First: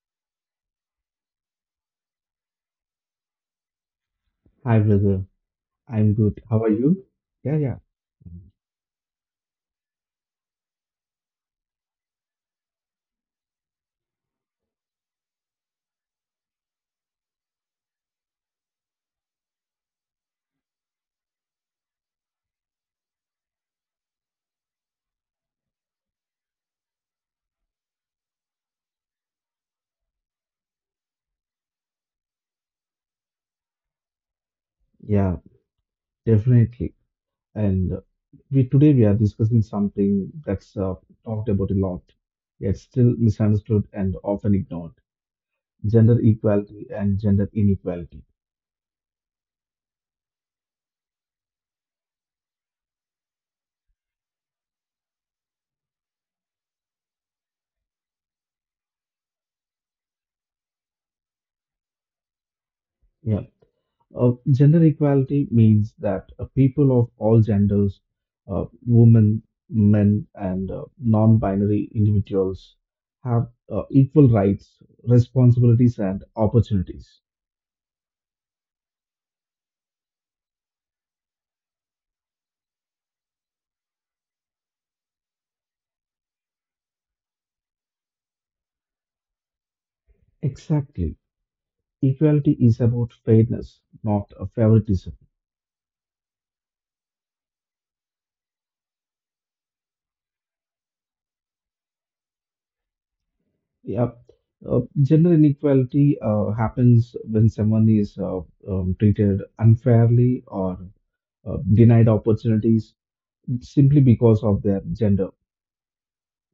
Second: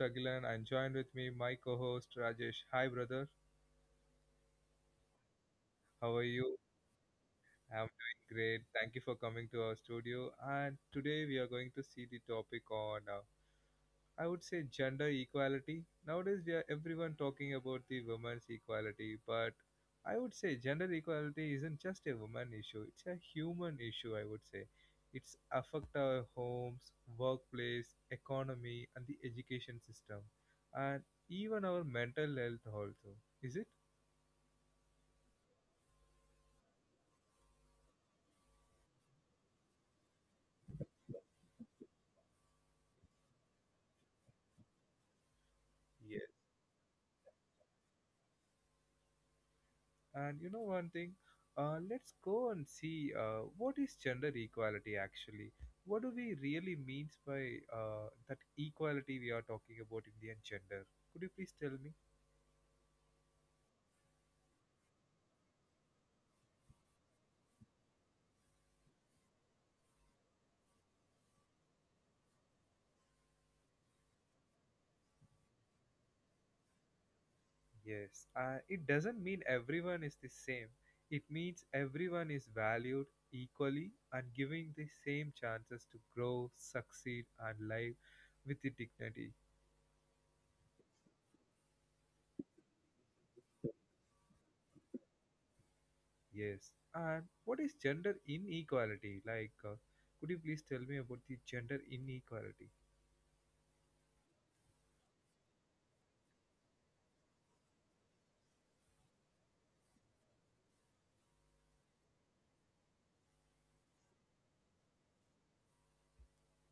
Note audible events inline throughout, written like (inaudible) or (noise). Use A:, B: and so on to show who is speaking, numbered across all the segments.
A: Agilan and joined with me my co-host Rajesh. Hi brother,
B: Hi, brother. I'm
A: how are
B: good.
A: you?
B: How are you? Yeah, yeah,
A: I'm doing great. Thank you for coming to our studio, and today we are going to see the topic on I would say gender equality. Nowadays, we are everyone talking about the women's equality, but I would say gender equality isn't just a woman issue; it's a human issue. I would say it's affect our homes, workplace, economy, and the education system, and even our mental health also. Is it?
B: yeah, definitely. And we today we are discussing something that's talked about a lot, yet still misunderstood and often ignored: gender equality and gender inequality.
A: And you know one thing? Let's go and see what is gender equality actually? What do we really means by that equality we are talking about in the gender? Could you please tell me?
B: Yeah, Gender equality means that people of all genders, women, men, and non binary individuals, have equal rights, responsibilities, and opportunities.
A: Yes, it doesn't mean everyone is the same. It means everyone is valued equally and giving the same chances to grow, succeed, and live with the dignity.
B: Exactly. Equality is about fairness, not favoritism.
A: Yes. And what is gender inequality? Like, could you please tell me about the gender inequality?
B: Yeah. Gender inequality happens when someone is treated unfairly or denied opportunities simply because of their gender.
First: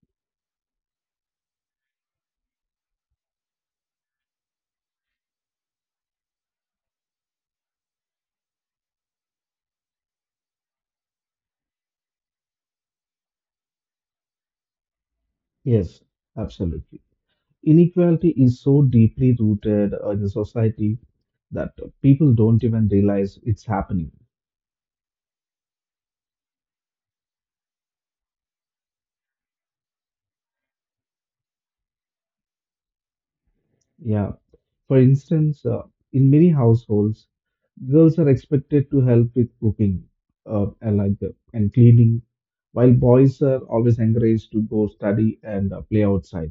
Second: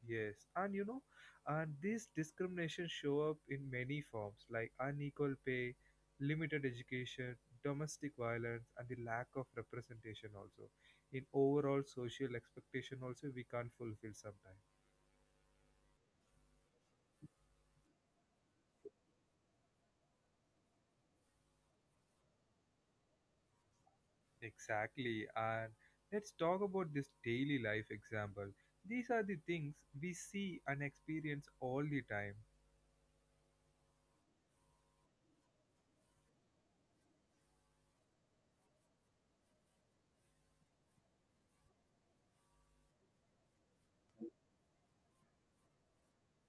A: Yes. And you know, and this discrimination show up in many forms like unequal pay, limited education, domestic violence, and the lack of representation also. In overall social expectation also we can't fulfill sometimes.
B: Yes, absolutely. Inequality is so deeply rooted in the society that people don't even realize it's happening.
A: Exactly. And let's talk about this daily life example. These are the things we see and experience all the time.
B: Yeah. For instance, in many households, girls are expected to help with cooking and cleaning, while boys are always encouraged to go study and play outside.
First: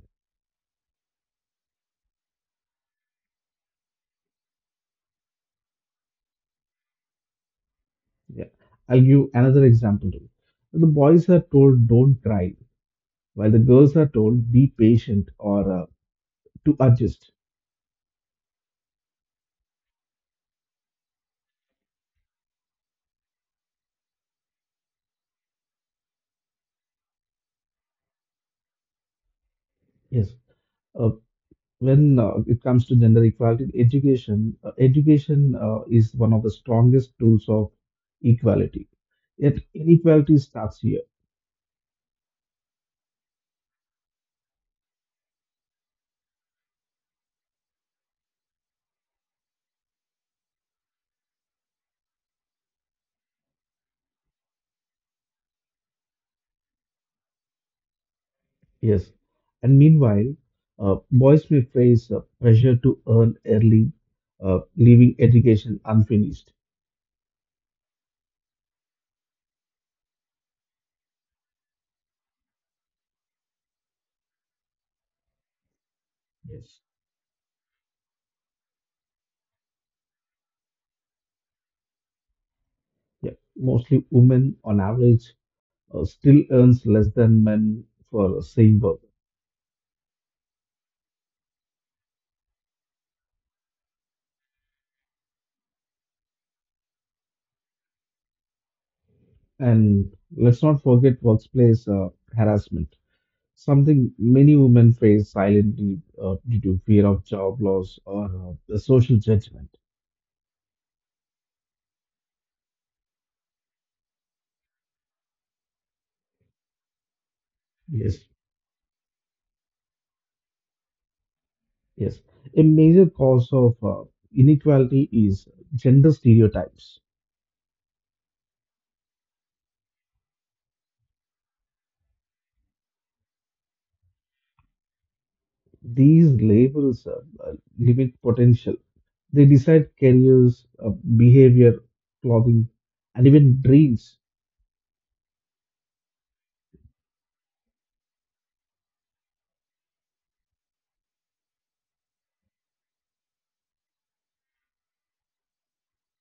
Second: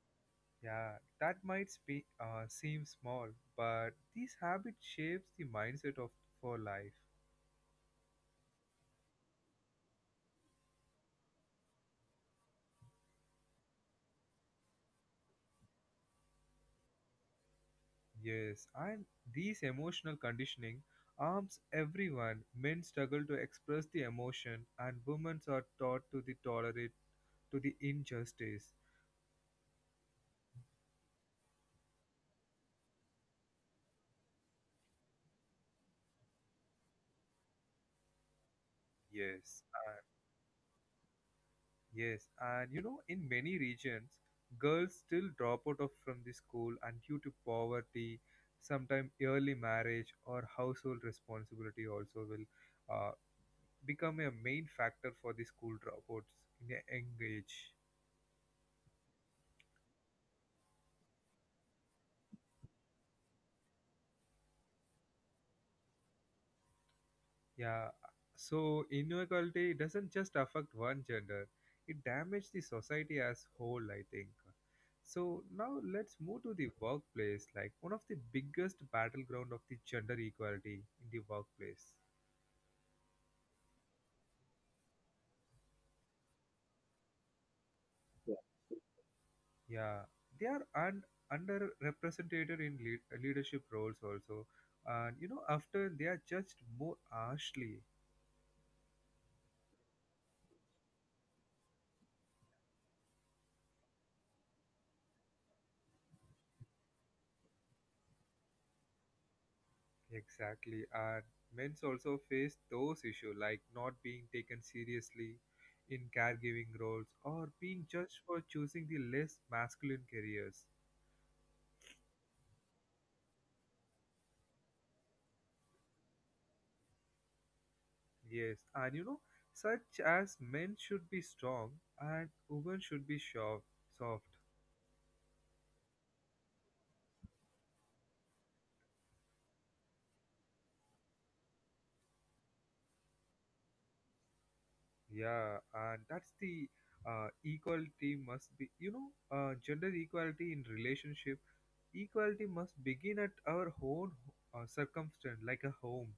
A: Yeah, that might seem small, but these habits shapes the mindset of for life.
B: Yeah. I'll give another example too. The boys are told don't cry, while the girls are told be patient or to adjust.
A: Yes, and these emotional conditioning arms everyone. Men struggle to express the emotion, and women are taught to the tolerate to the injustice.
B: Yes Uh, when uh, it comes to gender equality, education is one of the strongest tools of equality.
A: Yes,
B: Yet
A: and
B: inequality starts here.
A: yes, and you know, in many regions, girls still drop out of from the school, and due to poverty, sometimes early marriage or household responsibility also will uh, become a main factor for the school dropouts in a young age.
B: Yes, and meanwhile, boys may face pressure to earn early, leaving education unfinished.
A: Yeah, so inequality doesn't just affect one gender; it damages the society as whole, I think. So now let's move to the
B: Yes.
A: workplace, like one of the biggest battleground of the gender equality in the workplace.
B: Yeah, mostly women on average still earns less than men for same work.
A: Yeah, they are underrepresented in leadership roles also, and you know after they are judged more harshly.
B: And let's not forget workplace harassment. Something many women face silently due to fear of job loss or the social judgment.
A: Exactly, and men's also face those issues like not being taken seriously in caregiving roles or being
B: Yes.
A: judged for choosing the less masculine careers.
B: Yes. A major cause of inequality is gender stereotypes.
A: Yes, and you know, such as men should be strong and women should be soft. Soft,
B: These labels uh, limit potential. They decide careers, behavior, clothing, and even dreams.
A: yeah, and that's the equality must be. You know, gender equality in relationship equality must begin at our own circumstance, like a home.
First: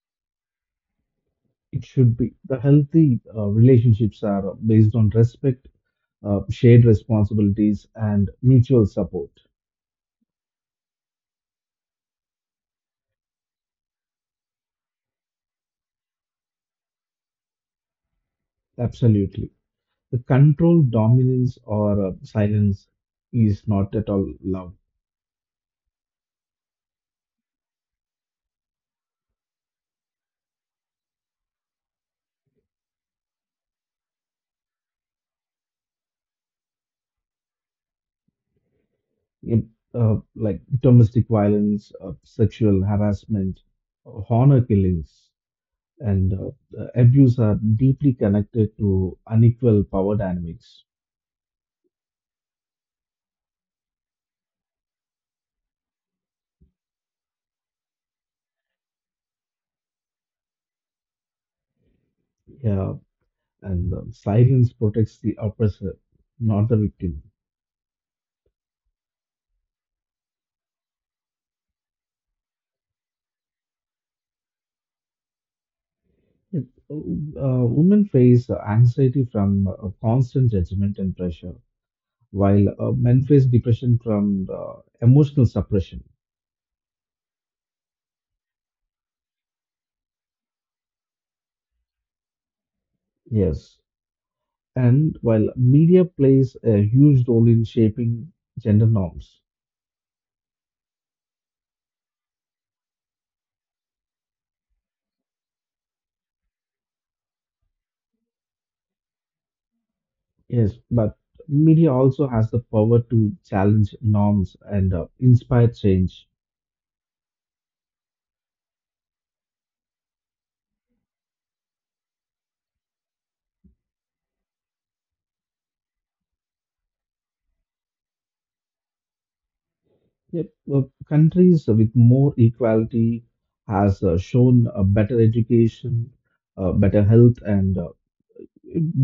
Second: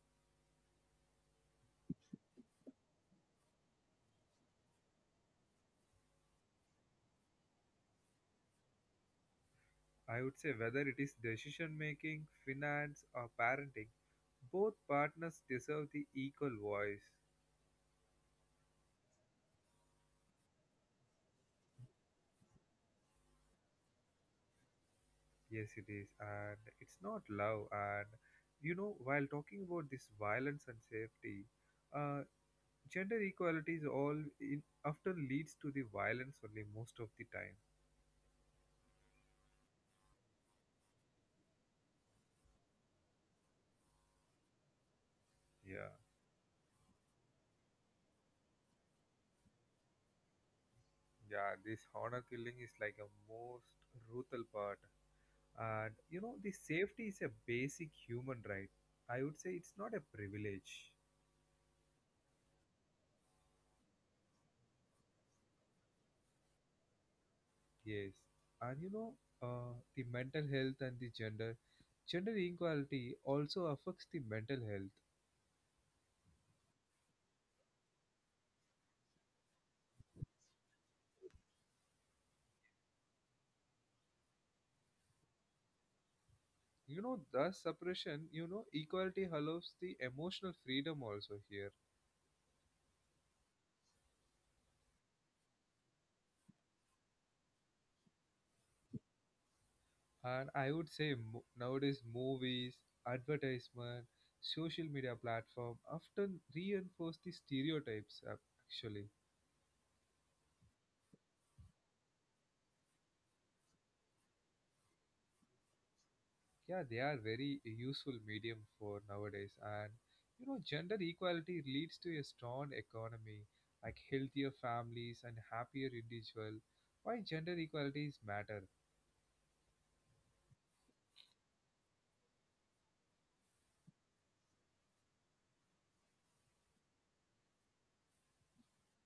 B: It should be. The healthy relationships are based on respect, shared responsibilities, and mutual support.
A: I would say whether it is decision making, finance, or parenting, both partners deserve the equal voice.
B: Absolutely. The control dominance or silence is not at all allowed.
A: Yes, it is, and it's not love. And you know, while talking about this violence and safety, uh, gender equality is all in, often leads to the violence only most of the time.
B: In, like domestic violence, sexual harassment, honor killings,
A: Yeah,
B: and abuse are deeply connected to unequal power dynamics.
A: yeah, this honor killing is like a most brutal part, and you know, the safety is a basic human right. I would say it's not a privilege.
B: Yeah, and silence protects the oppressor, not the victim.
A: Yes, and you know, the mental health and gender inequality also affects the mental health.
B: Yep. Women face anxiety from constant judgment and pressure while men face depression from emotional suppression.
A: You know, thus suppression, you know, equality allows the emotional freedom also here.
B: Yes. And while media plays a huge role in shaping gender norms.
A: And I would say nowadays movies, advertisement, social media platform often reinforce the stereotypes actually.
B: Yes, but media also has the power to challenge norms and inspire change.
A: Yeah, they are very useful medium for nowadays, and you know gender equality leads to a strong economy, like healthier families and happier individual. Why gender equalities matter?
B: Yep, uh, Countries with more equality has shown a better education, better health, and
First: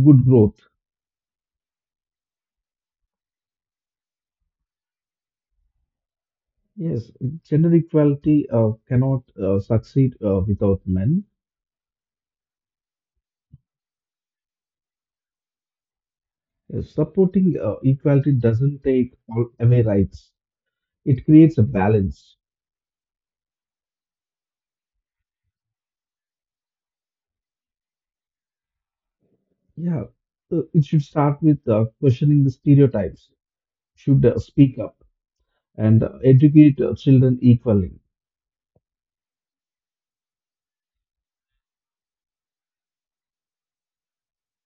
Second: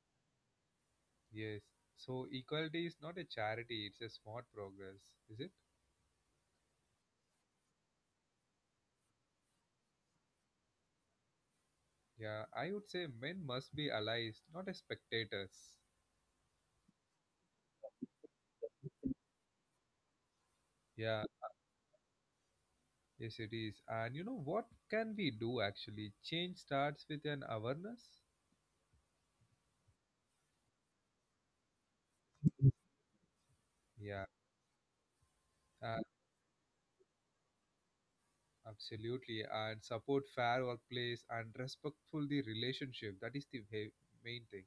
B: good growth.
A: Yes, so equality is not a charity, it's a smart progress. Is it?
B: Yes, gender equality cannot succeed without men.
A: Yeah, I would say men must be allies, not as spectators.
B: Supporting equality doesn't take all away rights.
A: Yeah.
B: It creates a balance.
A: Yes, it is, and you know what can we do? Actually change starts with an awareness.
B: Yeah, it should start with questioning the stereotypes.
A: Yeah,
B: Should speak up
A: uh,
B: and educate children equally.
A: absolutely, and support fair workplace and respectful the relationship. That is the main thing.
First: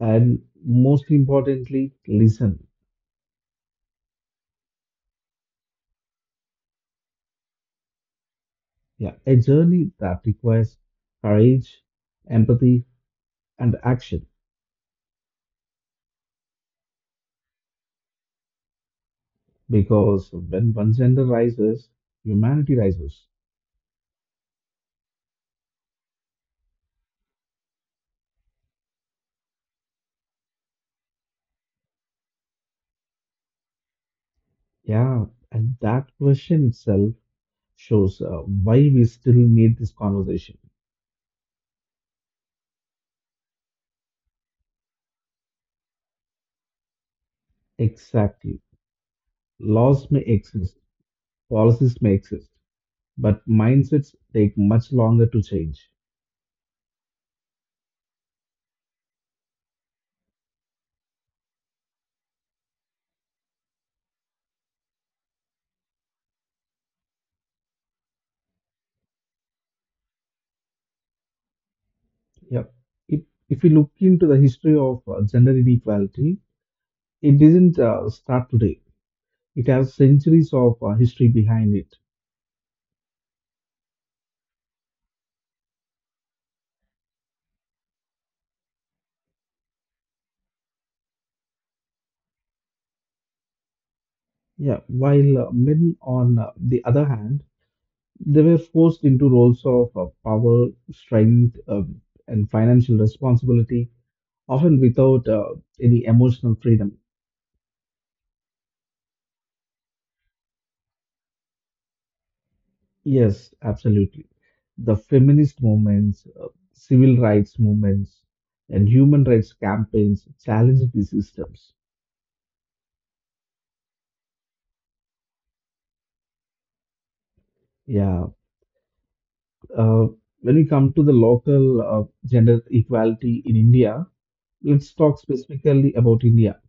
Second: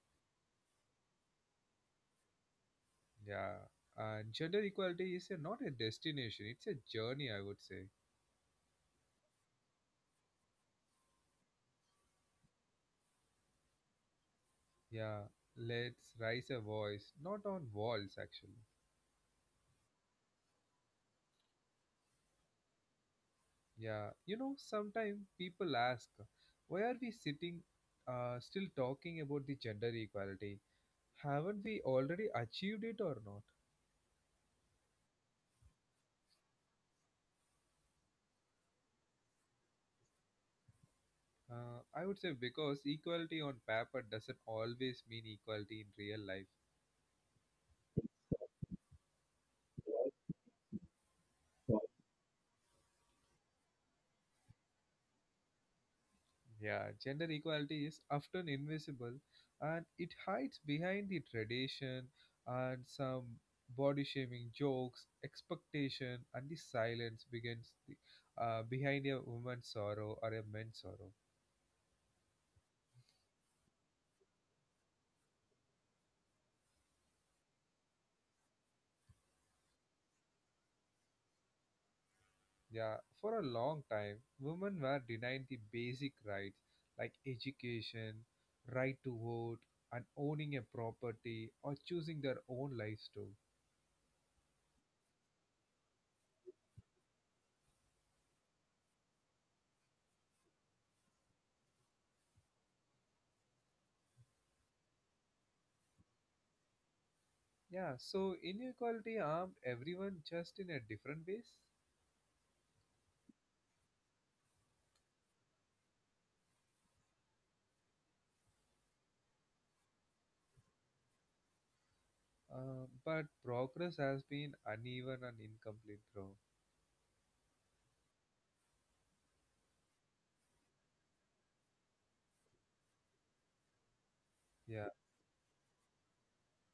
B: And most importantly, listen.
A: Yeah, and gender equality is a, not a destination; it's a journey, I would say.
B: Yeah, a journey that requires courage, empathy, and action.
A: Yeah, let's raise a voice, not on walls, actually.
B: Because when one gender rises, humanity rises.
A: Yeah, you know, sometimes people ask, why are we sitting, still talking about the gender equality? Haven't we already achieved it or not?
B: Yeah, and that question itself shows why we still need this conversation.
A: I would say because equality on paper doesn't always mean equality in real life.
B: Exactly. Laws may exist, policies may exist, but mindsets take much longer to change.
A: Yeah, gender equality is often invisible, and it hides behind the tradition and some body shaming jokes, expectation, and the silence begins the, behind a woman's sorrow or a man's sorrow.
B: Yep. If, if we look into the history of gender inequality, it didn't start today. It has centuries of history behind it.
A: Yeah, for a long time, women were denied the basic rights like education, right to vote, and owning a property or choosing their own lives too.
B: Yeah, while men, on the other hand, they were forced into roles of power, strength, and financial responsibility often without any emotional freedom.
A: Yeah, so inequality harmed everyone just in a different ways,
B: Yes, absolutely. The feminist movements, civil rights movements, and human rights campaigns challenge these systems.
A: but progress has been uneven and incomplete, bro.
B: Yeah. Uh, when we come to the local gender equality in India,
A: Yeah,
B: let's talk specifically about India.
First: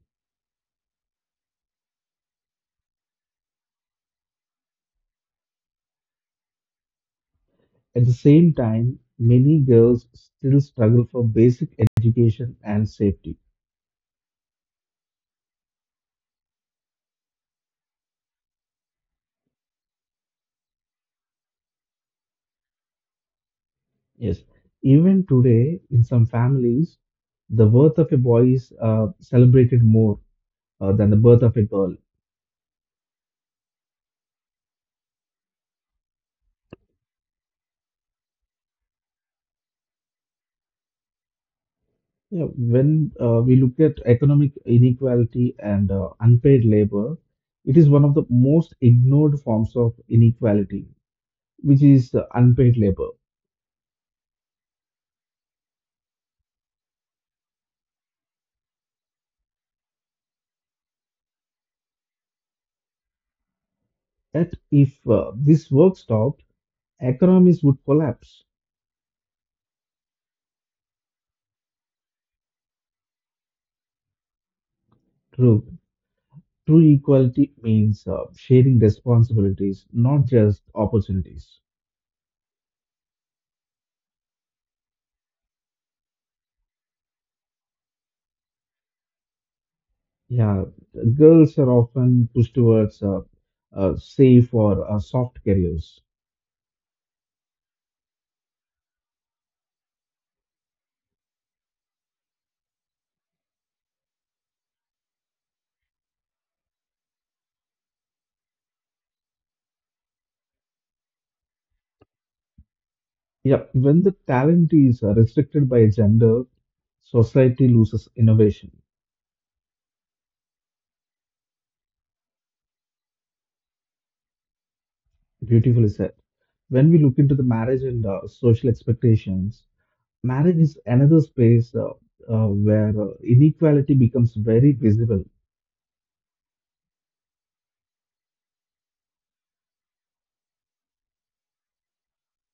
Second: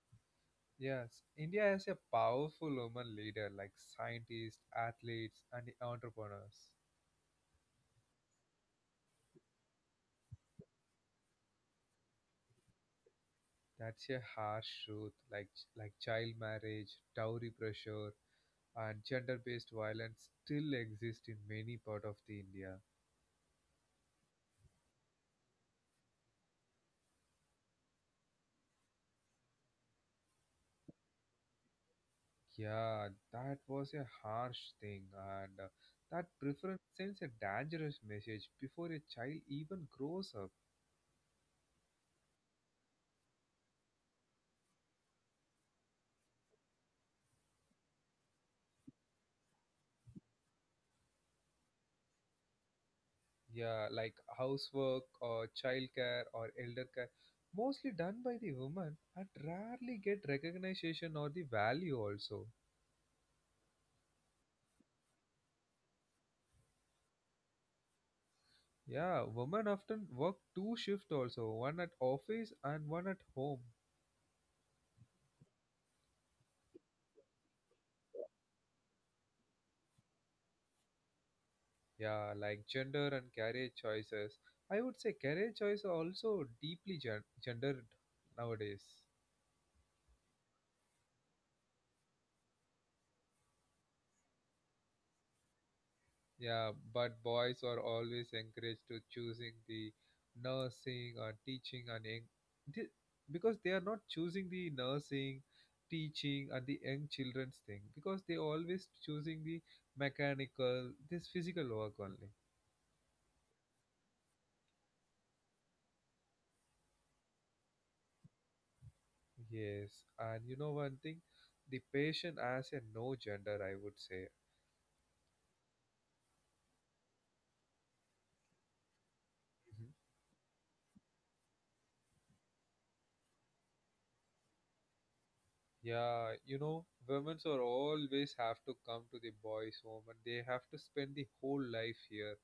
A: yes. India has a powerful woman leader like scientists, athletes, and entrepreneurs.
B: At the same time, many girls still struggle for basic education and safety.
A: That's a harsh truth, like child marriage, dowry pressure, and gender-based violence still exist in many part of the India.
B: Yes. Even today, in some families, the birth of a boy is celebrated more than the birth of a girl.
A: Yeah, that was a harsh thing, and that preference sends a dangerous message before a child even grows up.
B: Yeah, when we look at economic inequality and unpaid labor, it is one of the most ignored forms of inequality, which is unpaid labor.
A: Yeah, like housework or childcare or elder care, mostly done by the woman and rarely get recognition or the value also.
B: That if this work stopped, economies would collapse.
A: Yeah, women often work two shifts also, one at office and one at home.
B: True, true equality means sharing responsibilities, not just opportunities.
A: Yeah, like gender and career choices. I would say career choice are also deeply gendered nowadays.
B: Yeah, girls are often pushed towards safe or soft careers.
A: Yeah, but boys are always encouraged to choosing the nursing or teaching and young, thi- because they are not choosing the nursing, teaching and the young children's thing because they always choosing the mechanical, this physical work only.
B: Yeah, when the talent is restricted by gender, society loses innovation.
A: Yes, and you know one thing, the patient has a no gender, I would say.
B: Beautifully said. When we look into the marriage and social expectations,
A: Mhm.
B: marriage is another space where inequality becomes very visible.
A: Yeah, you know, women's are always have to come to the boys' home and they have to spend the whole life here.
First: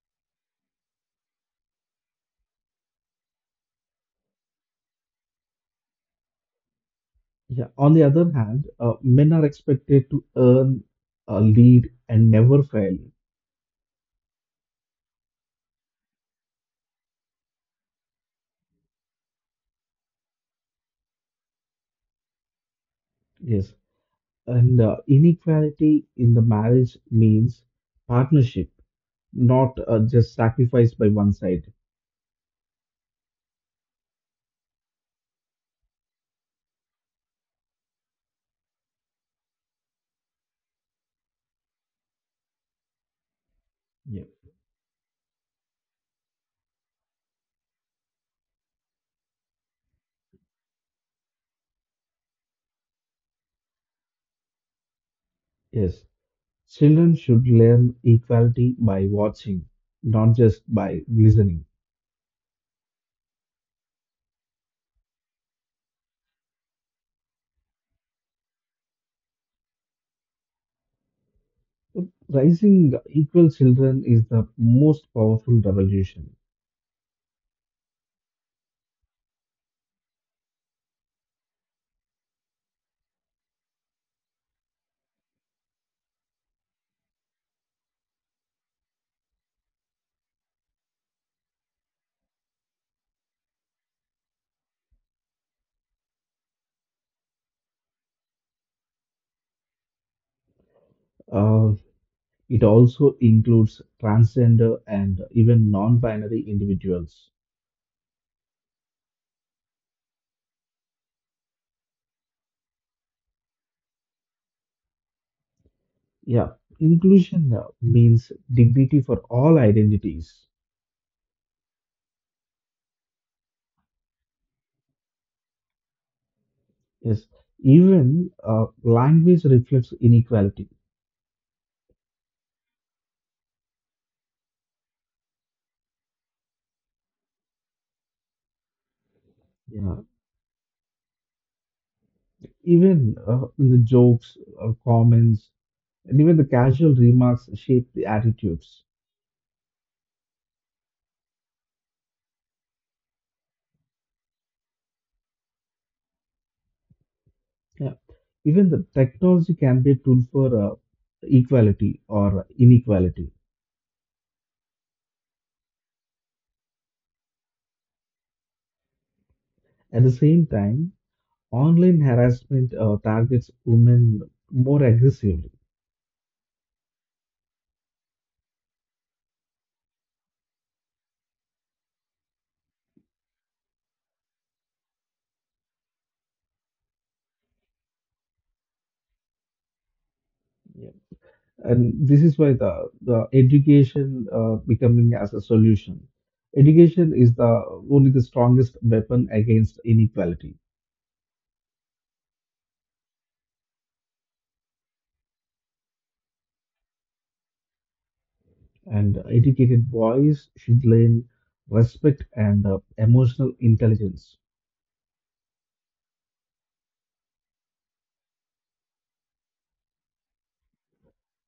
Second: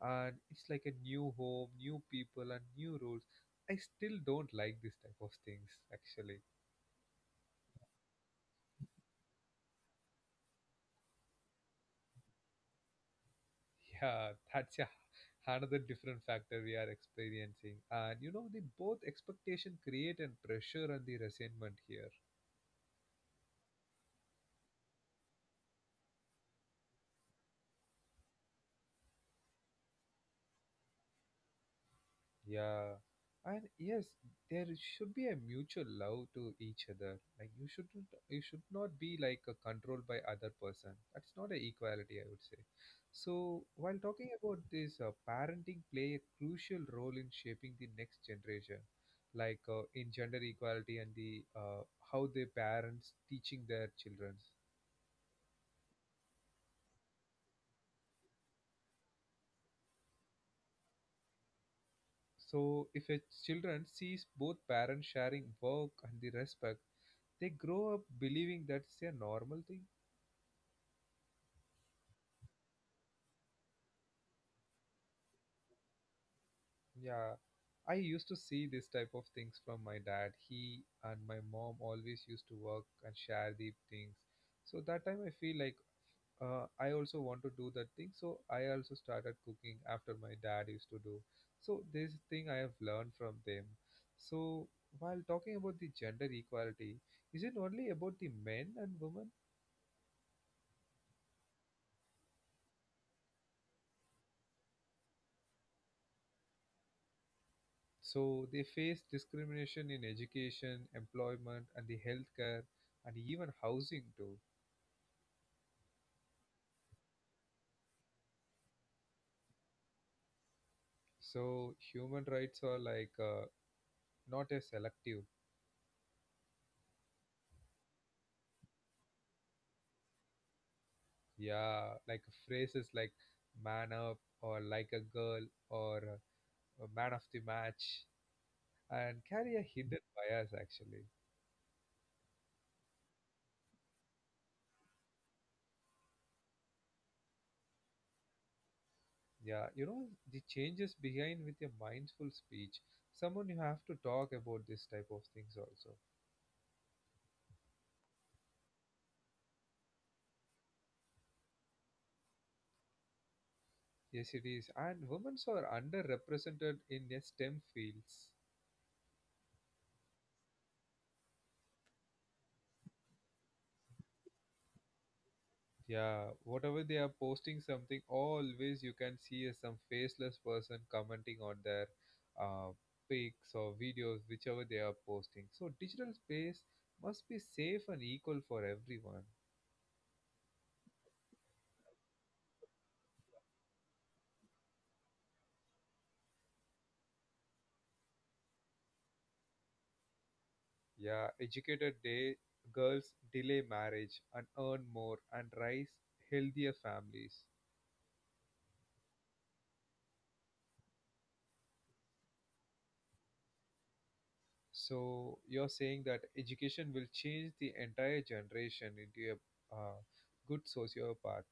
A: And it's like a new home, new people, and new rules. I still don't like this type of things, actually.
B: Yeah. On the other hand, men are expected to earn, lead, and never fail.
A: (laughs) Yeah, that's a, another different factor we are experiencing. And you know, the both expectation create and pressure and the resentment here.
B: Yes. And inequality in the marriage means partnership, not just sacrifice by one side.
A: Yeah. And yes, there should be a mutual love to each other. Like you should not be like controlled by other person. That's not a equality, I would say. So while
B: Yeah.
A: talking about this, parenting play a crucial role in shaping the next generation, like in gender equality and the how the parents teaching their children.
B: Yes, children should learn equality by watching, not just by listening.
A: So if a children sees both parents sharing work and the respect, they grow up believing that's a normal thing.
B: Raising equal children is the most powerful revolution.
A: Yeah, I used to see this type of things from my dad. He and my mom always used to work and share the things. So that time I feel like I also want to do that thing. So I also started cooking after my dad used to do. So this thing I have learned from them. So while talking about the gender equality, is it only about the men and women?
B: Uh, it also includes transgender and even non binary individuals.
A: So they face discrimination in education, employment, and the healthcare, and even housing too.
B: Yeah, inclusion means dignity for all identities.
A: So human rights are like not a selective,
B: Yes, even language reflects inequality.
A: yeah, like phrases like "man up" or "like a girl" or "man of the match" and carry a
B: Yeah.
A: hidden bias actually.
B: Even the jokes, comments, and even the casual remarks shape the attitudes.
A: Yeah, you know the changes behind with a mindful speech. Someone you have to talk about this type of things also.
B: Yeah. Even the technology can be a tool for equality or inequality.
A: Yes, it is, and women are underrepresented in the STEM fields.
B: At the same time, online harassment targets women more aggressively.
A: Yeah, whatever they are posting something, always you can see is some faceless person commenting on their uh, pics or videos, whichever they are posting. So digital space must be safe and equal for everyone.
B: And this is why the education becoming as a solution. Education is the only the strongest weapon against inequality.
A: Yeah, educated day girls delay marriage and earn more and raise healthier families.
B: And educated boys should learn respect and emotional intelligence.
A: So you're saying that education will change the entire generation into a good sociopath.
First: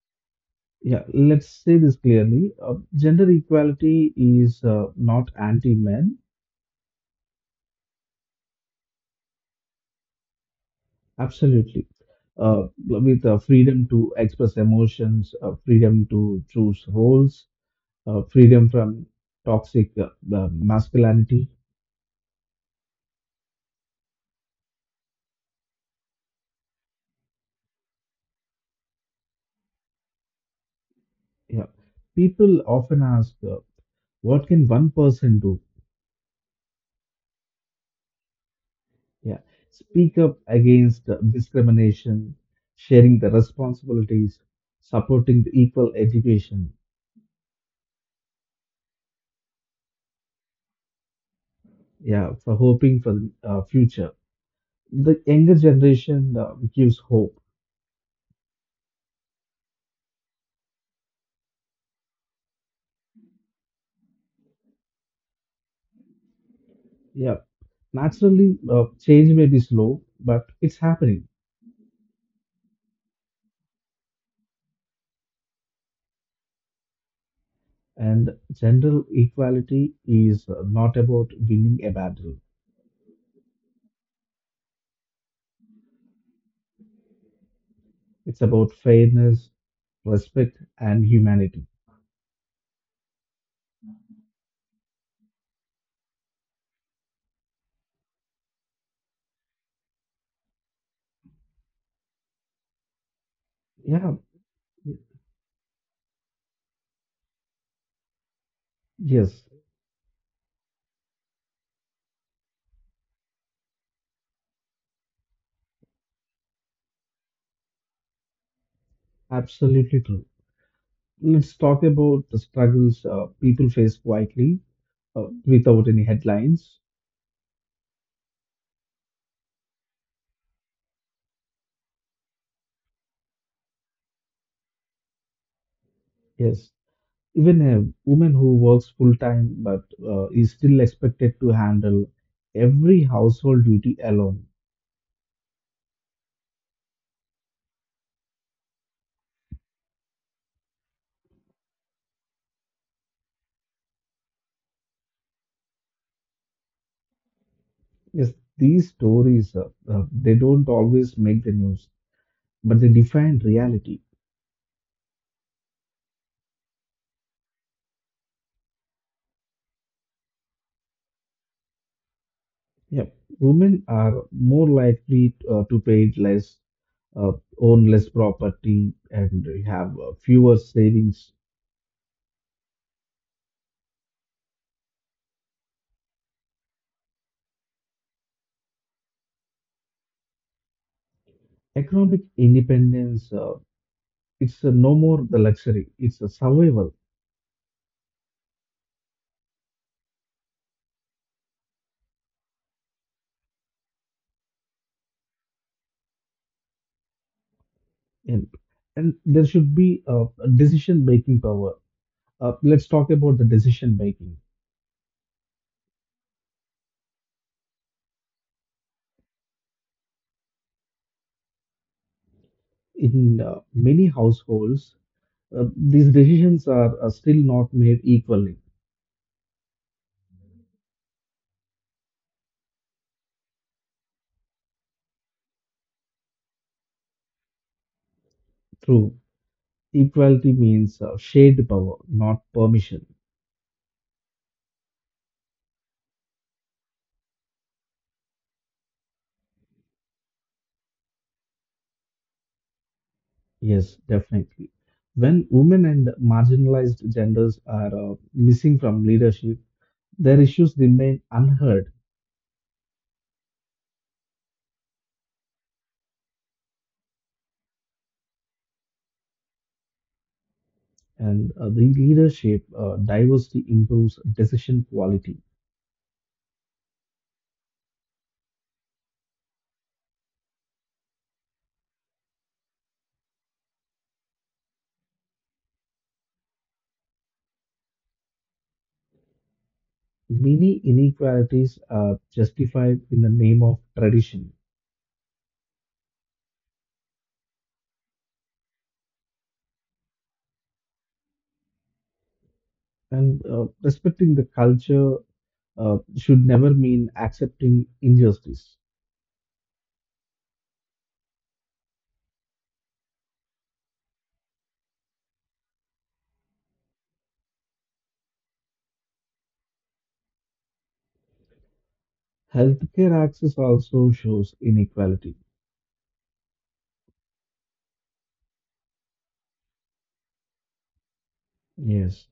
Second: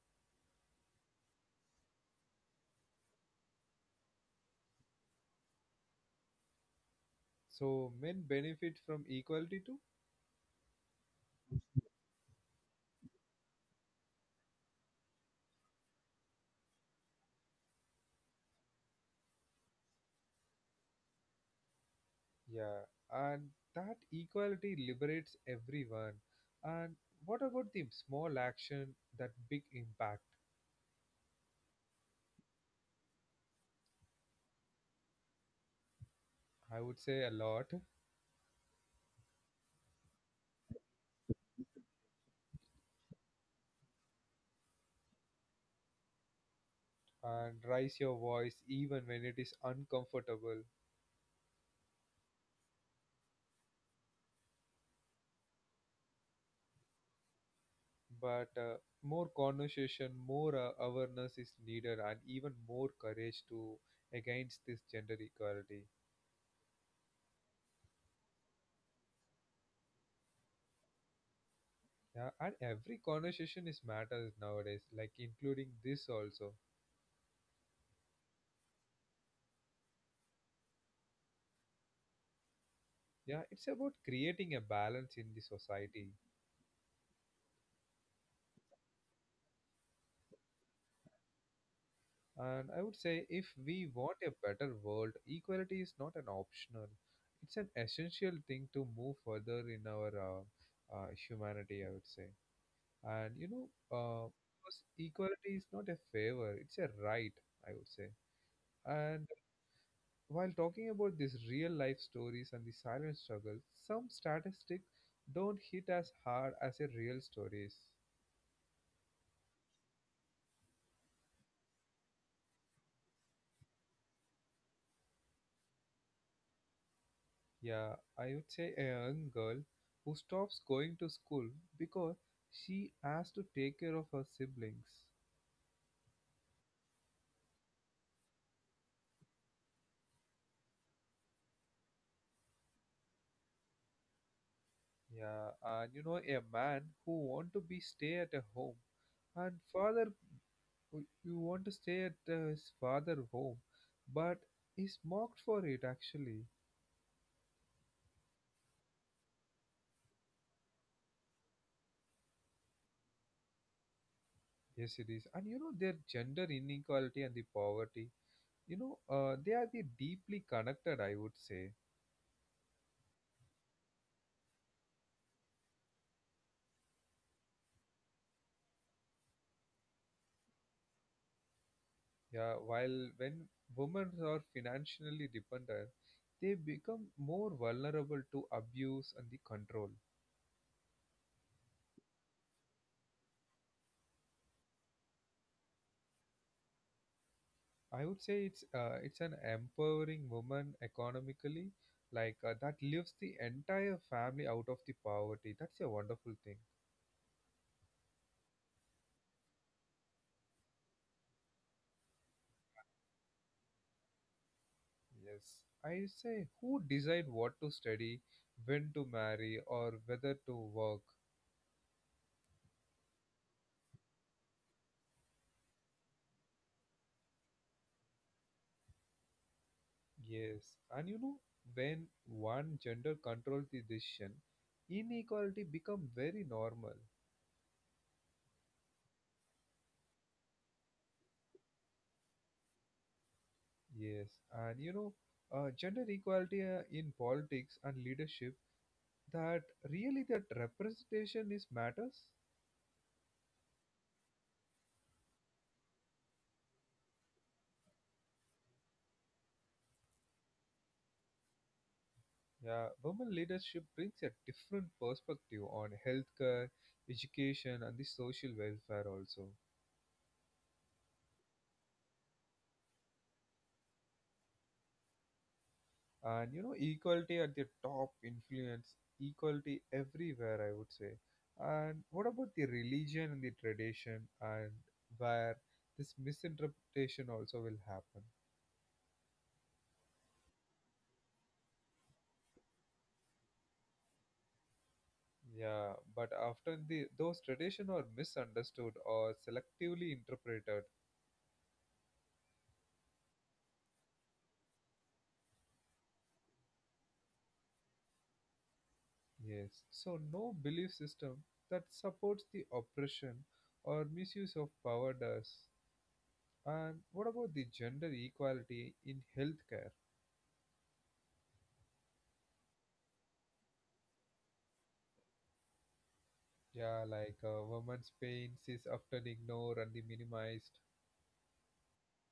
B: Yeah, let's say this clearly. Gender equality is not anti-men,
A: So men benefit from equality too.
B: absolutely. With freedom to express emotions, freedom to choose roles, freedom from toxic masculinity.
A: Yeah, and that equality liberates everyone. And what about the small action, that big impact?
B: Yeah. People often ask, what can one person do?
A: I would say a lot.
B: Yeah. Speak up against discrimination, sharing the responsibilities, supporting the equal education.
A: And raise your voice even when it is uncomfortable.
B: Yeah, for hoping for the future. The younger generation gives hope.
A: But more conversation, more awareness is needed, and even more courage to against this gender equality.
B: Yeah, naturally, change may be slow, but it's happening.
A: Yeah, and every conversation is matters nowadays, like including this also.
B: And gender equality is not about winning a battle.
A: Yeah, it's about creating a balance in the society.
B: It's about fairness, respect, and humanity.
A: And I would say if we want a better world, equality is not an optional. It's an essential thing to move further in our humanity, I would say. And you know,
B: Yeah,
A: because equality is not a favor, it's a right, I would say. And
B: yes,
A: while talking about these real life stories and the silent struggles, some statistics don't hit as hard as a real stories.
B: absolutely true. Let's talk about the struggles people face quietly without any headlines.
A: Yeah, I would say a young girl who stops going to school because she has to take care of her siblings.
B: Yes, even a woman who works full time but is still expected to handle every household duty alone.
A: Yeah, and you know a man who want to be stay at a home, and father you want to stay at his father home, but is mocked for it actually.
B: Yes, these stories, they don't always make the news, but they define reality.
A: Yes, it is, and you know their gender inequality and the poverty. You know, they are the deeply connected, I would say.
B: Yeah, women are more likely to pay less, uh, own less property and have fewer savings.
A: Yeah, while when women are financially dependent, they become more vulnerable to abuse and the control.
B: Economic independence, it's no more the luxury, it's a survival.
A: I would say it's an empowering woman economically, like that lifts the entire family out of the poverty. That's a wonderful thing.
B: And, and there should be a decision making power. Let's talk about the decision making.
A: Yes, I say who decide what to study, when to marry, or whether to work.
B: In many households, these decisions are still not made equally.
A: Yes, and you know, when one gender controls the decision, inequality become very normal.
B: True. Equality means shared power, not permission.
A: Yes, and you know, gender equality in politics and leadership, that really that representation is matters.
B: Yes, definitely. When women and marginalized genders are missing from leadership, their issues remain unheard,
A: Yeah, women leadership brings a different perspective on healthcare, education, and the social welfare also.
B: and the leadership diversity improves decision quality.
A: And you know equality at the top influence equality everywhere, I would say. And what about the religion and the tradition, and where this misinterpretation also will happen?
B: Many inequalities are justified in the name of tradition,
A: Yeah, but often the those tradition are misunderstood or selectively interpreted.
B: and respecting the culture should never mean accepting injustice.
A: Yes, so no belief system that supports the oppression or misuse of power does. And what about the gender equality in healthcare?
B: Healthcare access also shows inequality.
A: Yeah, like women's pains is often ignored and the minimized.
B: Yes.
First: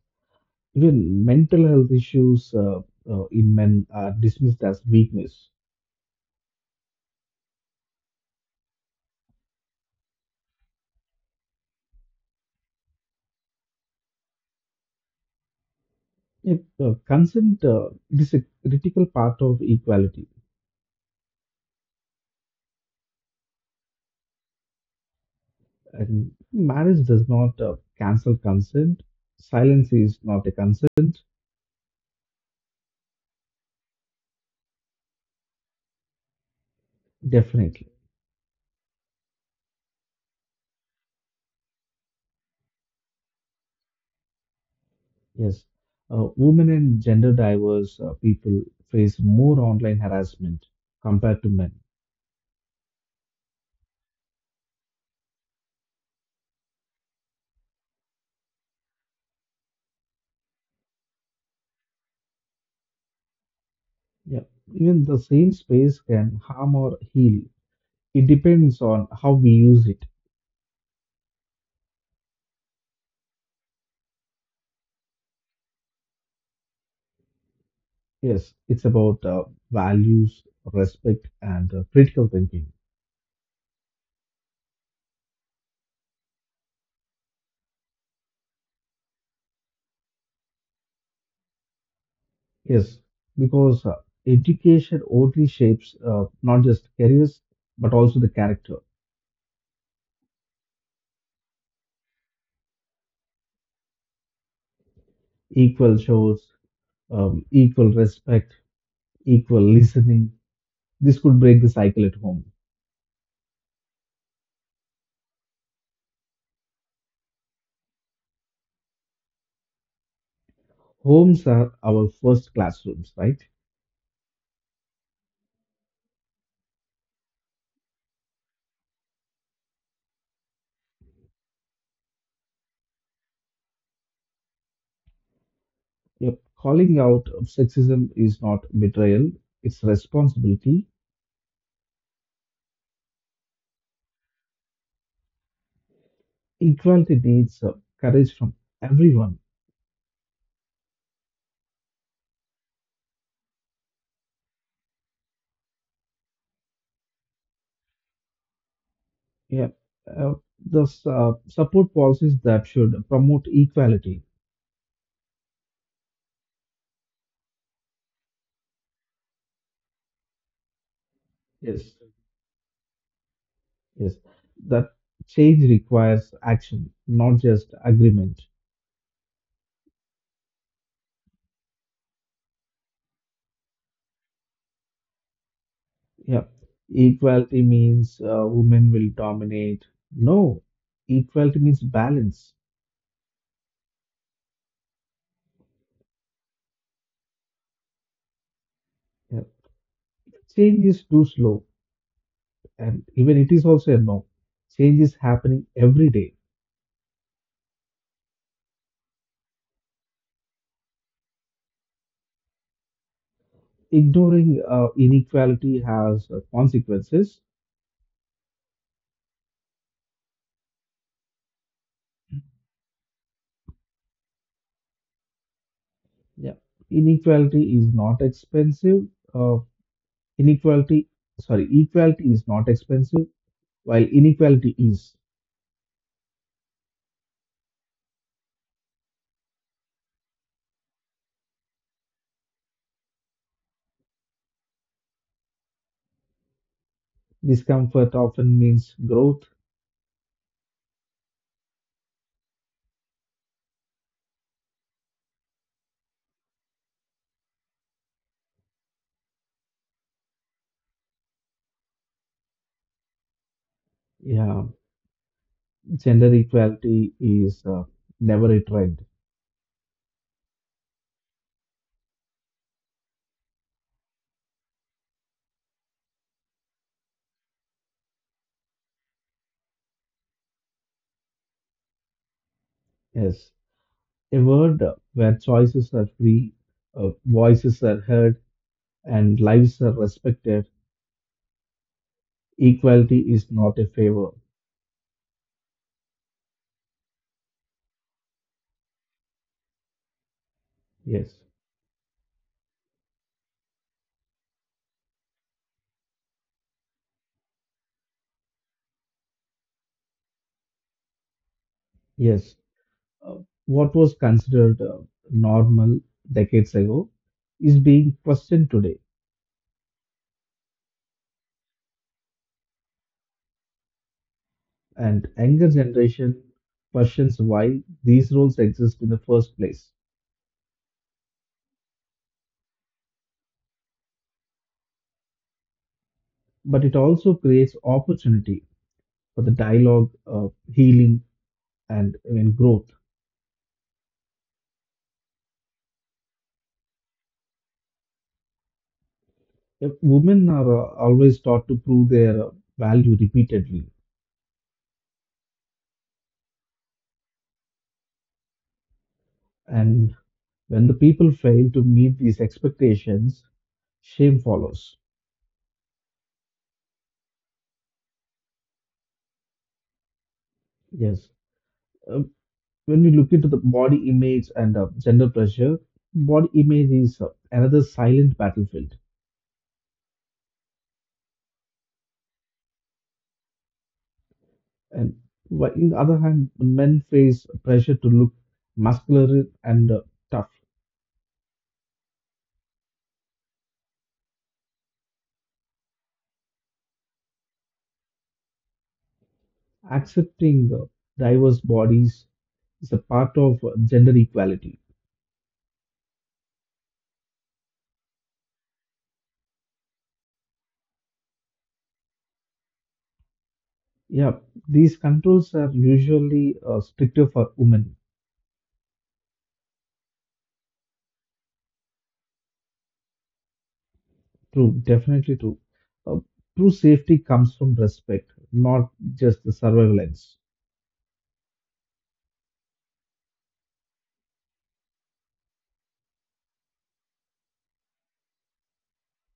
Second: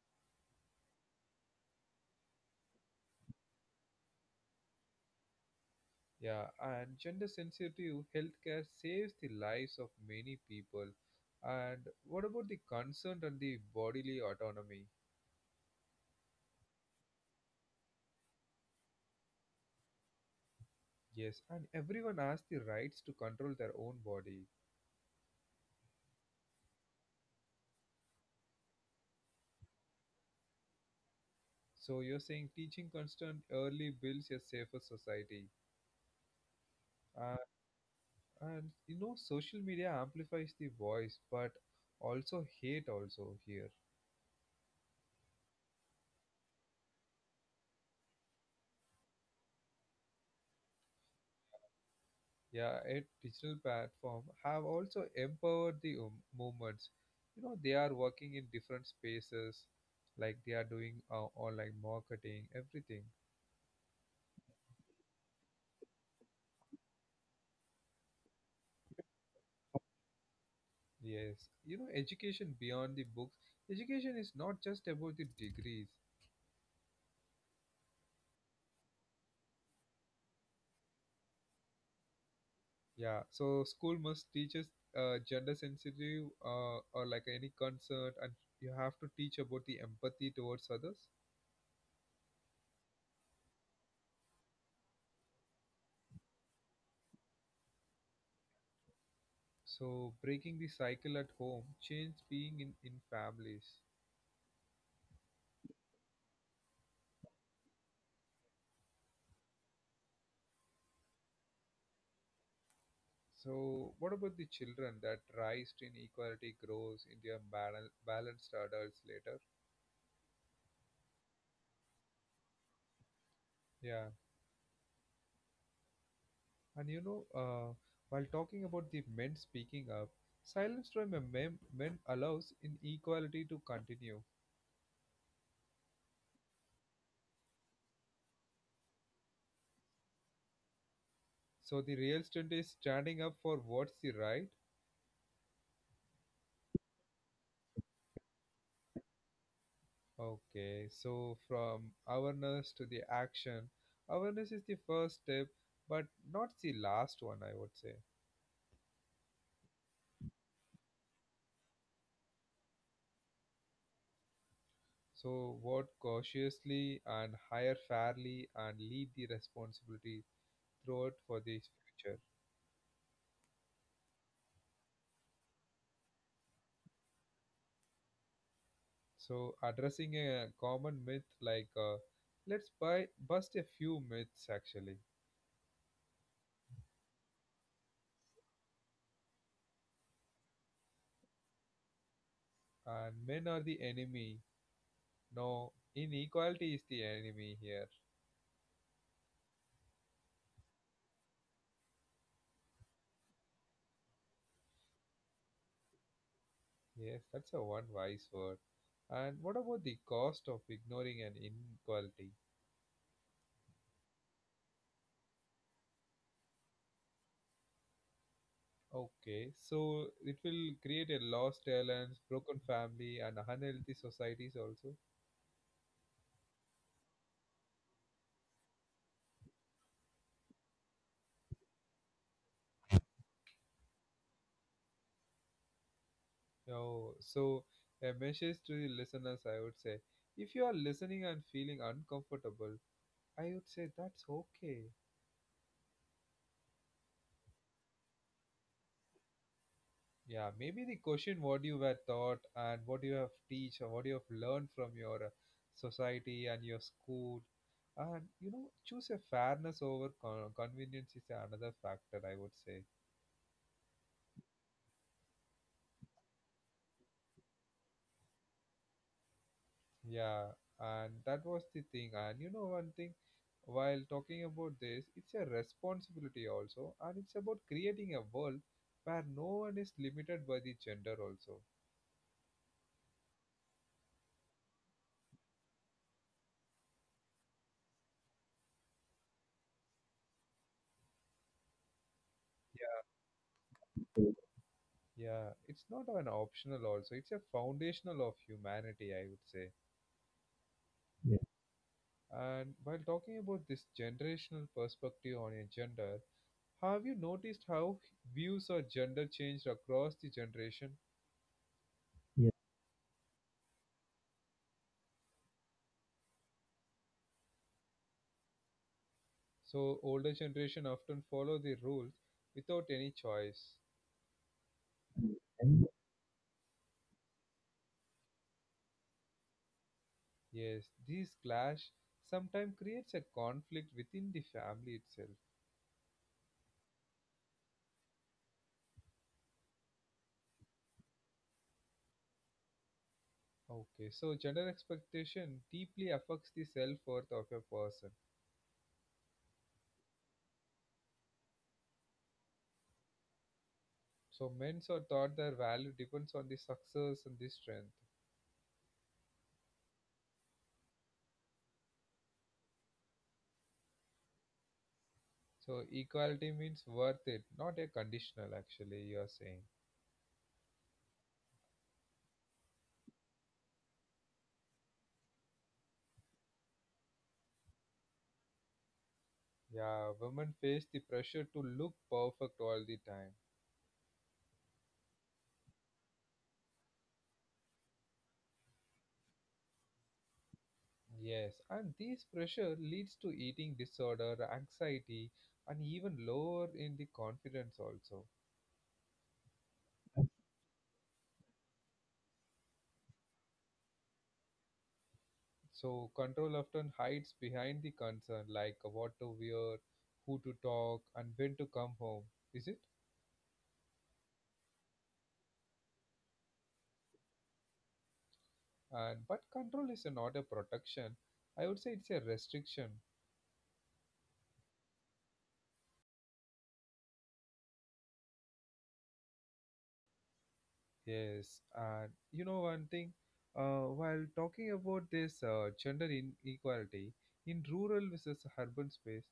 B: Even mental health issues in men are dismissed as weakness.
A: Yeah, and gender sensitive healthcare saves the lives of many people. And what about the consent and the bodily autonomy?
B: Yet consent it is a critical part of equality.
A: Yes, and everyone has the rights to control their own body.
B: And marriage does not cancel consent. Silence is not a consent,
A: So you're saying teaching consent early builds a safer society. Uh,
B: definitely.
A: and you know, social media amplifies the voice, but also hate also here.
B: Yes. Women and gender diverse people face more online harassment compared to men.
A: Yeah, and digital platform have also empowered the movements. You know, they are working in different spaces, like they are doing online marketing, everything.
B: Yeah. Even the same space can harm or heal. It depends on how we use it.
A: Yes, you know, education beyond the books. Education is not just about the degrees.
B: Yes, it's about values, respect, and critical thinking.
A: Yeah, so school must teach us gender sensitive or like any concern, and you have to teach about the empathy towards others.
B: Yes, because education only shapes not just careers, but also the character.
A: So breaking the cycle at home, change being in families.
B: Equal shows, equal respect, equal listening. This could break the cycle at home.
A: So, what about the children that rise to inequality grows into a balanced adults later?
B: Homes are our first classrooms, right?
A: Yeah, and you know, while talking about the men speaking up, silence from a men allows inequality to continue.
B: Yep. Calling out of sexism is not betrayal, it's responsibility.
A: So the real strength is standing up for what's the right.
B: Equality needs courage from everyone.
A: Okay, so from awareness to the action, awareness is the first step, but not the last one, I would say.
B: Yeah, uh, Support policies that should promote equality.
A: So vote cautiously and hire fairly and lead the responsibility throughout for the
B: Yes,
A: future.
B: yes, that change requires action, not just agreement.
A: So addressing a common myth like let's buy bust a few myths actually.
B: Yeah, equality means women will dominate. No, equality means balance.
A: And men are the enemy. No, inequality is the enemy here.
B: Yeah. Change is too slow, and even it is also a no. Change is happening every day.
A: Yes, that's a one wise word. And what about the cost of ignoring an inequality?
B: Ignoring inequality has consequences.
A: Okay, so it will create a lost talents, broken family, and unhealthy societies also.
B: Yeah, inequality is not expensive. Uh, Inequality, sorry, equality is not expensive, while inequality is.
A: Oh, so a message to the listeners, I would say, if you are listening and feeling uncomfortable, I would say that's okay.
B: Discomfort often means growth.
A: Yeah, maybe the question what you were taught and what you have teach or what you have learned from your society and your school, and you know, choose a fairness over convenience is another factor, I would say.
B: Yeah, gender equality is never a trend.
A: Yeah, and that was the thing. And you know, one thing while talking about this, it's a responsibility also, and it's about creating a world where no one is limited by the gender, also.
B: Yes, a world where choices are free, voices are heard, and lives are respected. Equality is not a favor.
A: Yeah, yeah, it's not an optional, also, it's a foundational of humanity, I would say.
B: Yes,
A: Yeah. And while talking about this generational perspective on a gender, have you noticed how views of gender changed across the generation?
B: yes. Uh, what was considered normal decades ago is being questioned today,
A: So older generation often follow the rules without any choice.
B: and younger generation questions why these roles exist in the first place.
A: Yes, this clash sometimes creates a conflict within the family itself.
B: But it also creates opportunity for the dialogue, healing, and even growth.
A: Okay, so gender expectation deeply affects the self worth of a person.
B: If women are always taught to prove their value repeatedly,
A: So men are thought their value depends on the success and the strength.
B: and when the people fail to meet these expectations, shame follows.
A: So equality means worth it, not a conditional actually you are saying.
B: Yes. Uh, when we look into the body image and gender pressure, body image is another silent battlefield.
A: Yeah, women face the pressure to look perfect all the time.
B: And in the other hand, men face pressure to look muscular and tough.
A: Yes, and this pressure leads to eating disorder, anxiety, and even lower in the confidence also.
B: Accepting diverse bodies is a part of gender equality.
A: So control often hides behind the concern like what to wear, who to talk, and when to come home, is it?
B: Yeah, these controls are usually stricter for women.
A: And but control is not a protection. I would say it's a restriction.
B: True, definitely true. Uh, True safety comes from respect, not just the surveillance.
A: Yes, and you know one thing, while talking about this gender inequality in rural versus urban space,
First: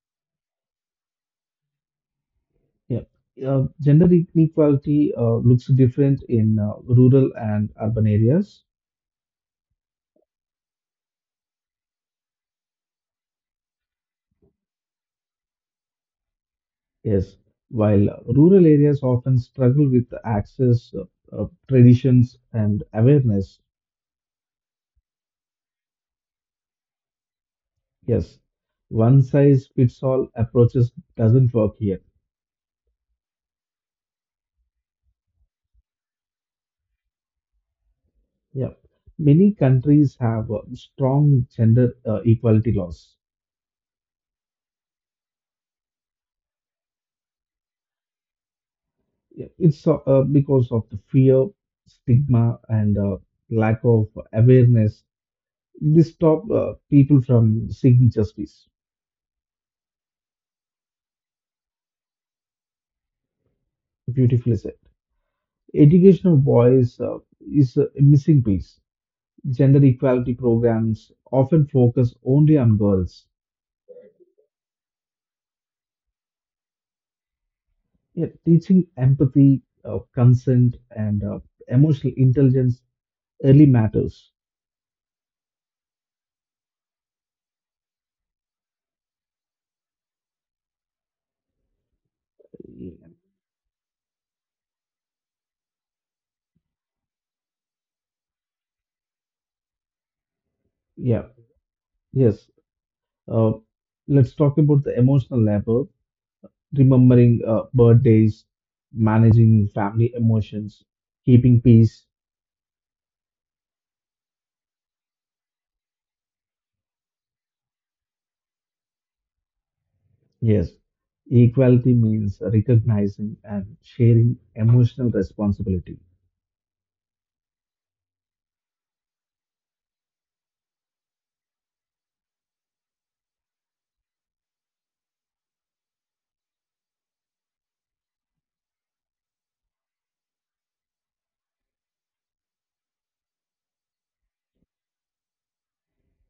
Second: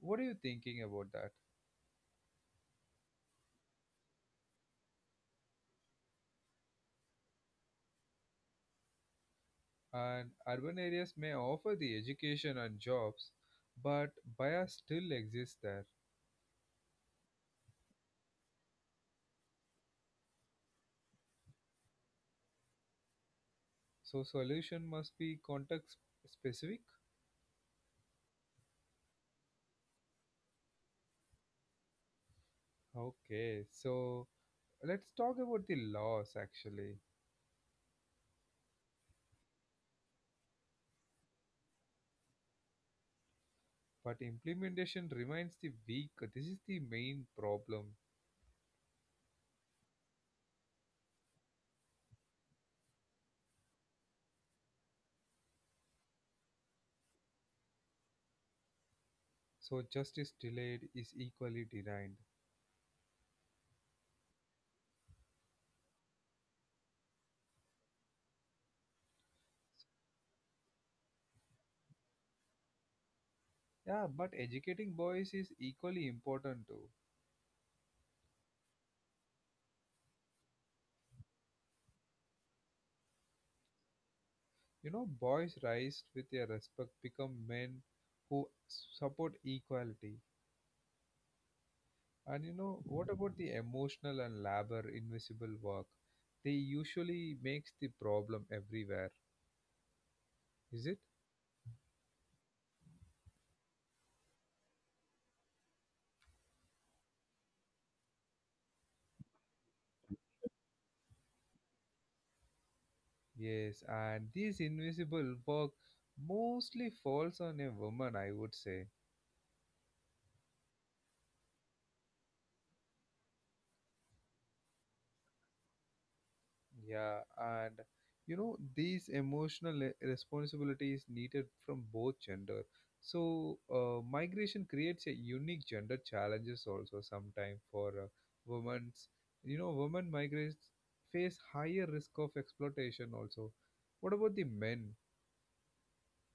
A: what are you thinking about that?
B: Yeah. Gender inequality looks different in rural and urban areas.
A: And urban areas may offer the education and jobs, but bias still exists there.
B: Yes, while rural areas often struggle with access, traditions, and awareness,
A: So solution must be context specific.
B: yes, one size fits all approaches doesn't work here.
A: Okay, so let's talk about the laws actually.
B: Yeah, many countries have strong gender equality laws.
A: But implementation remains the weak. This is the main problem.
B: Yeah, It's Because of the fear, stigma, and lack of awareness. This stop people from seeking justice.
A: So justice delayed is equally denied.
B: Beautifully said. Educational voice is a missing piece. Gender equality programs often focus only on girls.
A: Yeah, but educating boys is equally important too.
B: Yet, teaching empathy, consent, and emotional intelligence early matters.
A: You know, boys rise with their respect, become men who support equality. And you know, what about the emotional and labor invisible work? They usually makes the problem everywhere, is it?
B: Yeah, yes. Uh, let's talk about the emotional labor, remembering birthdays, managing family emotions, keeping peace.
A: Yes, and this invisible work mostly falls on a woman, I would say.
B: Yes, equality means recognizing and sharing emotional responsibility.
A: Yeah, and you know, these emotional responsibility is needed from both gender. So, migration creates a unique gender challenges also sometimes for women's. You know, women migrants face higher risk of exploitation also. What about the men?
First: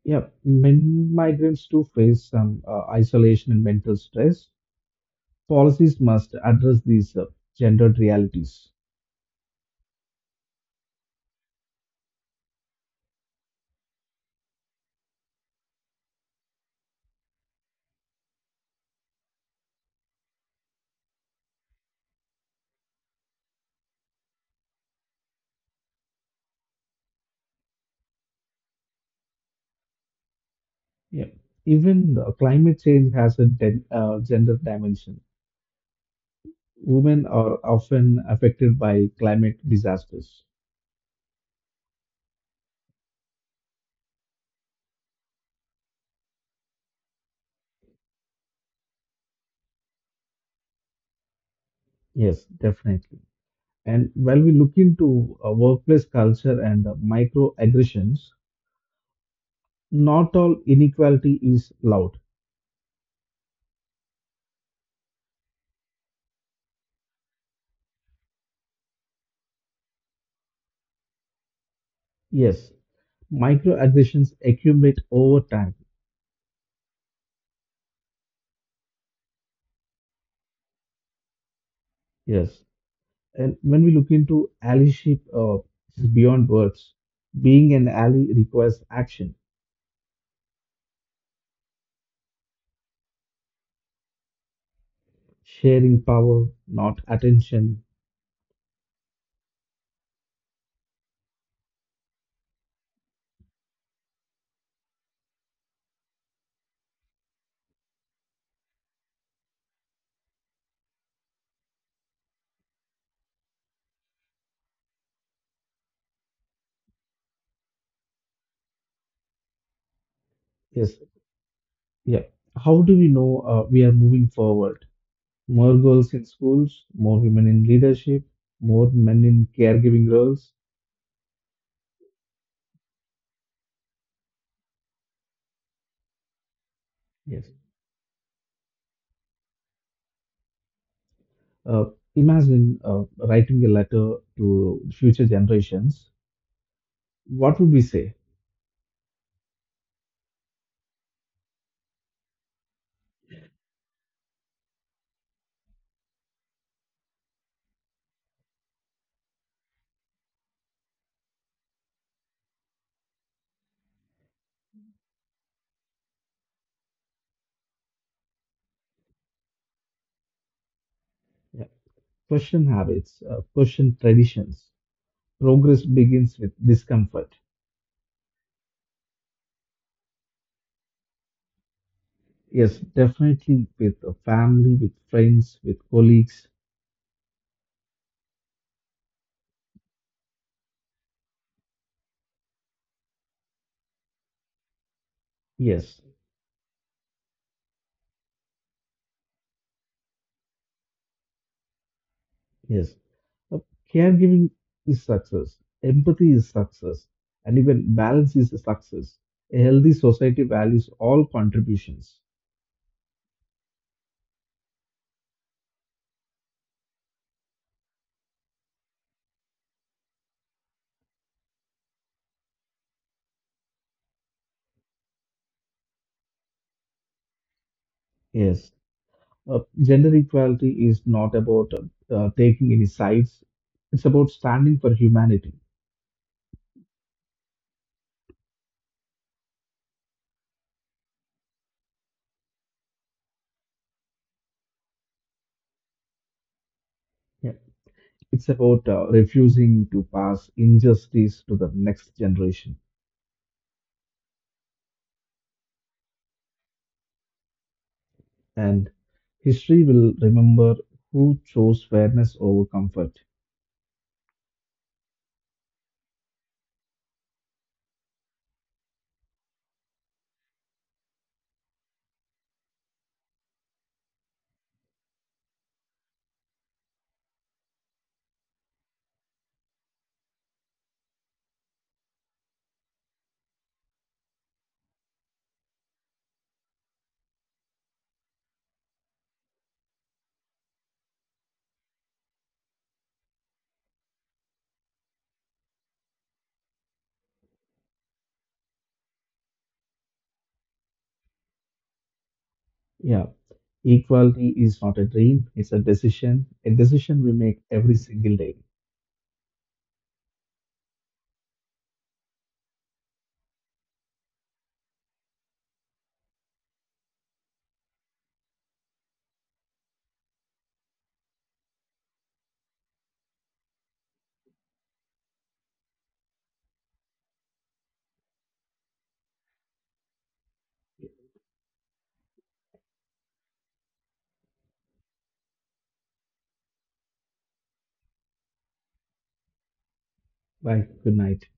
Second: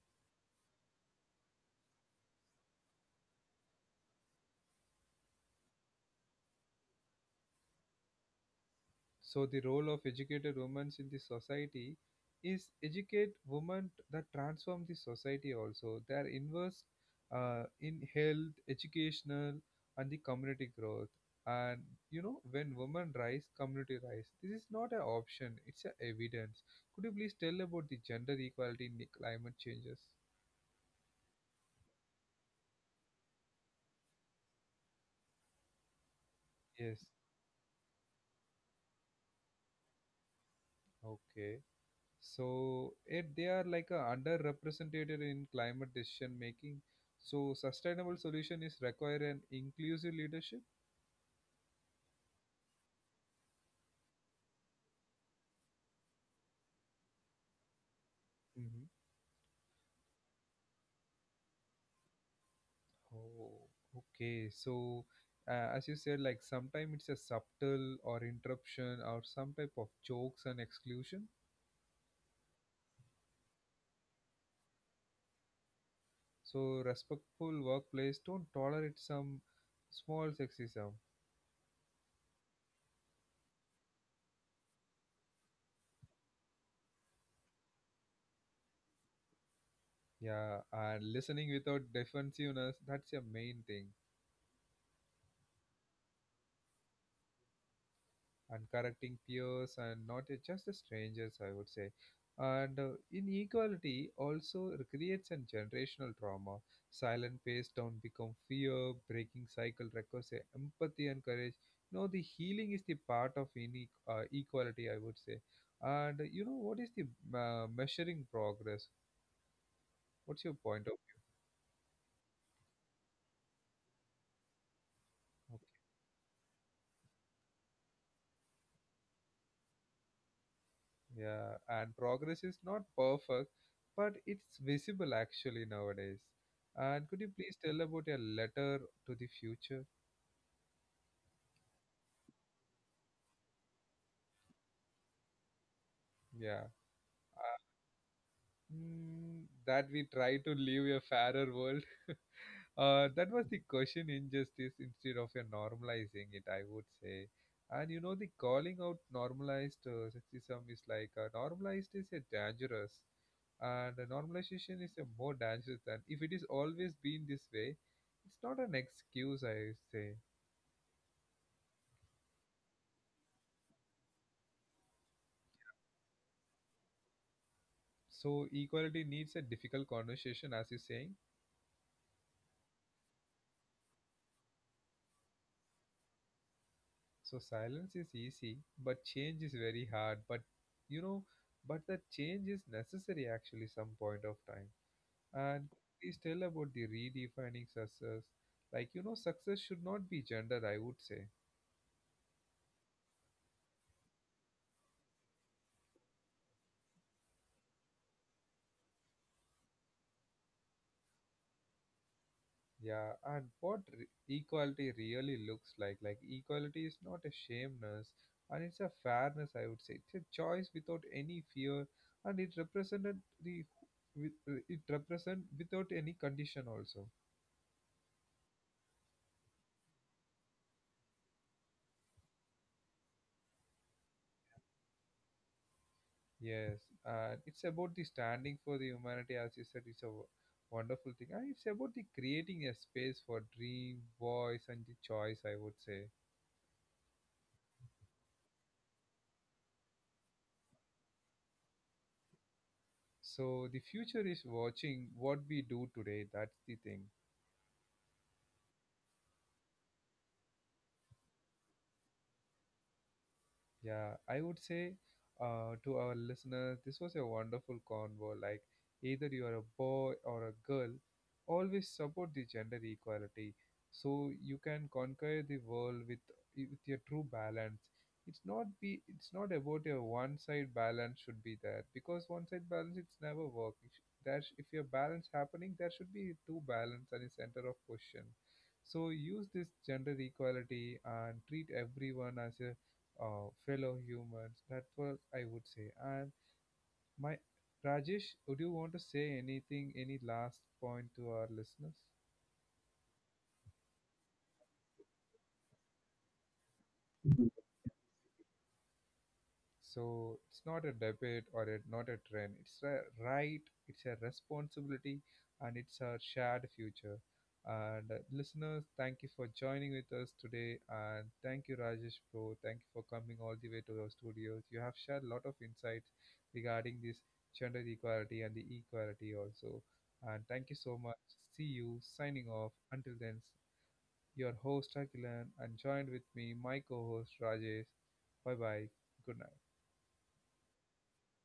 B: Yeah, men migrants do face some isolation and mental stress. Policies must address these gendered realities.
A: So the role of educated women in the society is educate women that transform the society also. They are invest in health, educational, and the community growth. And you know, when women rise, community rise. This is not an option; it's a evidence. Could you please tell about the gender equality in the climate changes?
B: Yeah, even climate change has a gender dimension.
A: Yes.
B: Women are often affected by climate disasters.
A: Okay. So it they are like a underrepresented in climate decision making, so sustainable solution is require an inclusive leadership.
B: Yes, definitely. And while we look into workplace culture and microaggressions,
A: Hmm.
B: not all inequality is loud.
A: Oh, okay. So, as you said, like sometimes it's a subtle or interruption or some type of jokes and exclusion.
B: Yes, microaggressions accumulate over time.
A: So, respectful workplace don't tolerate some small sexism.
B: Yes, and when we look into allyship, this is beyond words. Being an ally requires action,
A: Yeah, and listening without defensiveness, that's your main thing.
B: sharing power, not attention.
A: And correcting peers and not just the strangers, I would say. And inequality also creates a generational trauma. Silent pace down become fear, breaking cycle requires empathy and courage. No, the healing is the part of equality, I would say. And you know what is the measuring progress? What's your point
B: Yes,
A: of
B: yeah. How do we know we are moving forward?
A: view?
B: More girls in schools, more women in leadership, more men in caregiving roles.
A: Yeah, and progress is not perfect, but it's visible actually nowadays. And could you
B: Yes.
A: please tell about your letter to the future?
B: Uh, Imagine writing a letter to future generations.
A: Yeah.
B: What would we say?
A: Mm, that we try to live a fairer world. (laughs) That was the question injustice instead of a normalizing it, I would say. And you know, the calling out normalized sexism is like normalized is a dangerous, and the normalization is a more dangerous than if it is always been this way. It's not an excuse, I say.
B: Yeah. Question habits, question traditions. Progress begins with discomfort.
A: So equality needs a difficult conversation, as you're saying.
B: Yes, definitely with a family, with friends, with colleagues.
A: So silence is easy, but change is very hard. But you know, but the change is necessary actually some point of time. And
B: Yes,
A: please tell about the redefining success. Like you know, success should not be gender, I would say.
B: yes. Uh, Caregiving is success. Empathy is success. And even balance is a success. A healthy society values all contributions.
A: Yeah, and what equality really looks like. Like equality is not a shameness, and it's a fairness, I would say. It's a choice without any fear, and it represented the with it represent without any condition also.
B: Yes. Gender equality is not about taking any sides, it's about standing for humanity.
A: Yes, and it's about the standing for the humanity, as you said, it's a wonderful thing, and it's about the creating a space for dream, voice, and the choice, I would say.
B: Yeah. It's about refusing to pass injustice to the next generation.
A: So the future is watching what we do today. That's the thing.
B: And history will remember who chose fairness over comfort.
A: Yeah, I would say to our listeners, this was a wonderful convo. Like, either you are a boy or a girl, always support the gender equality so you can conquer the world with your true balance. It's not be it's not about a one side balance should be there because one side balance it's never work. It sh- There sh- If your balance happening, there should be two balance and a center of question. So use this gender equality and treat everyone as a fellow humans. That was I would say. And my Rajesh, would you want to say anything, any last point to our listeners?
B: Yeah, equality is not a dream, it's a decision we make every single day.
A: So it's not a debate or a, not a trend. It's a right, it's a responsibility, and it's a shared future. And listeners, thank you for joining with us today. And thank you, Rajesh Bro. Thank you for coming all the way to our studios. You have shared a lot of insights regarding this gender equality and the equality also. And thank you so much. See you signing off. Until then, your host Akilan and joined with me, my co host Rajesh. Bye bye. Good night.
B: Bye, good night.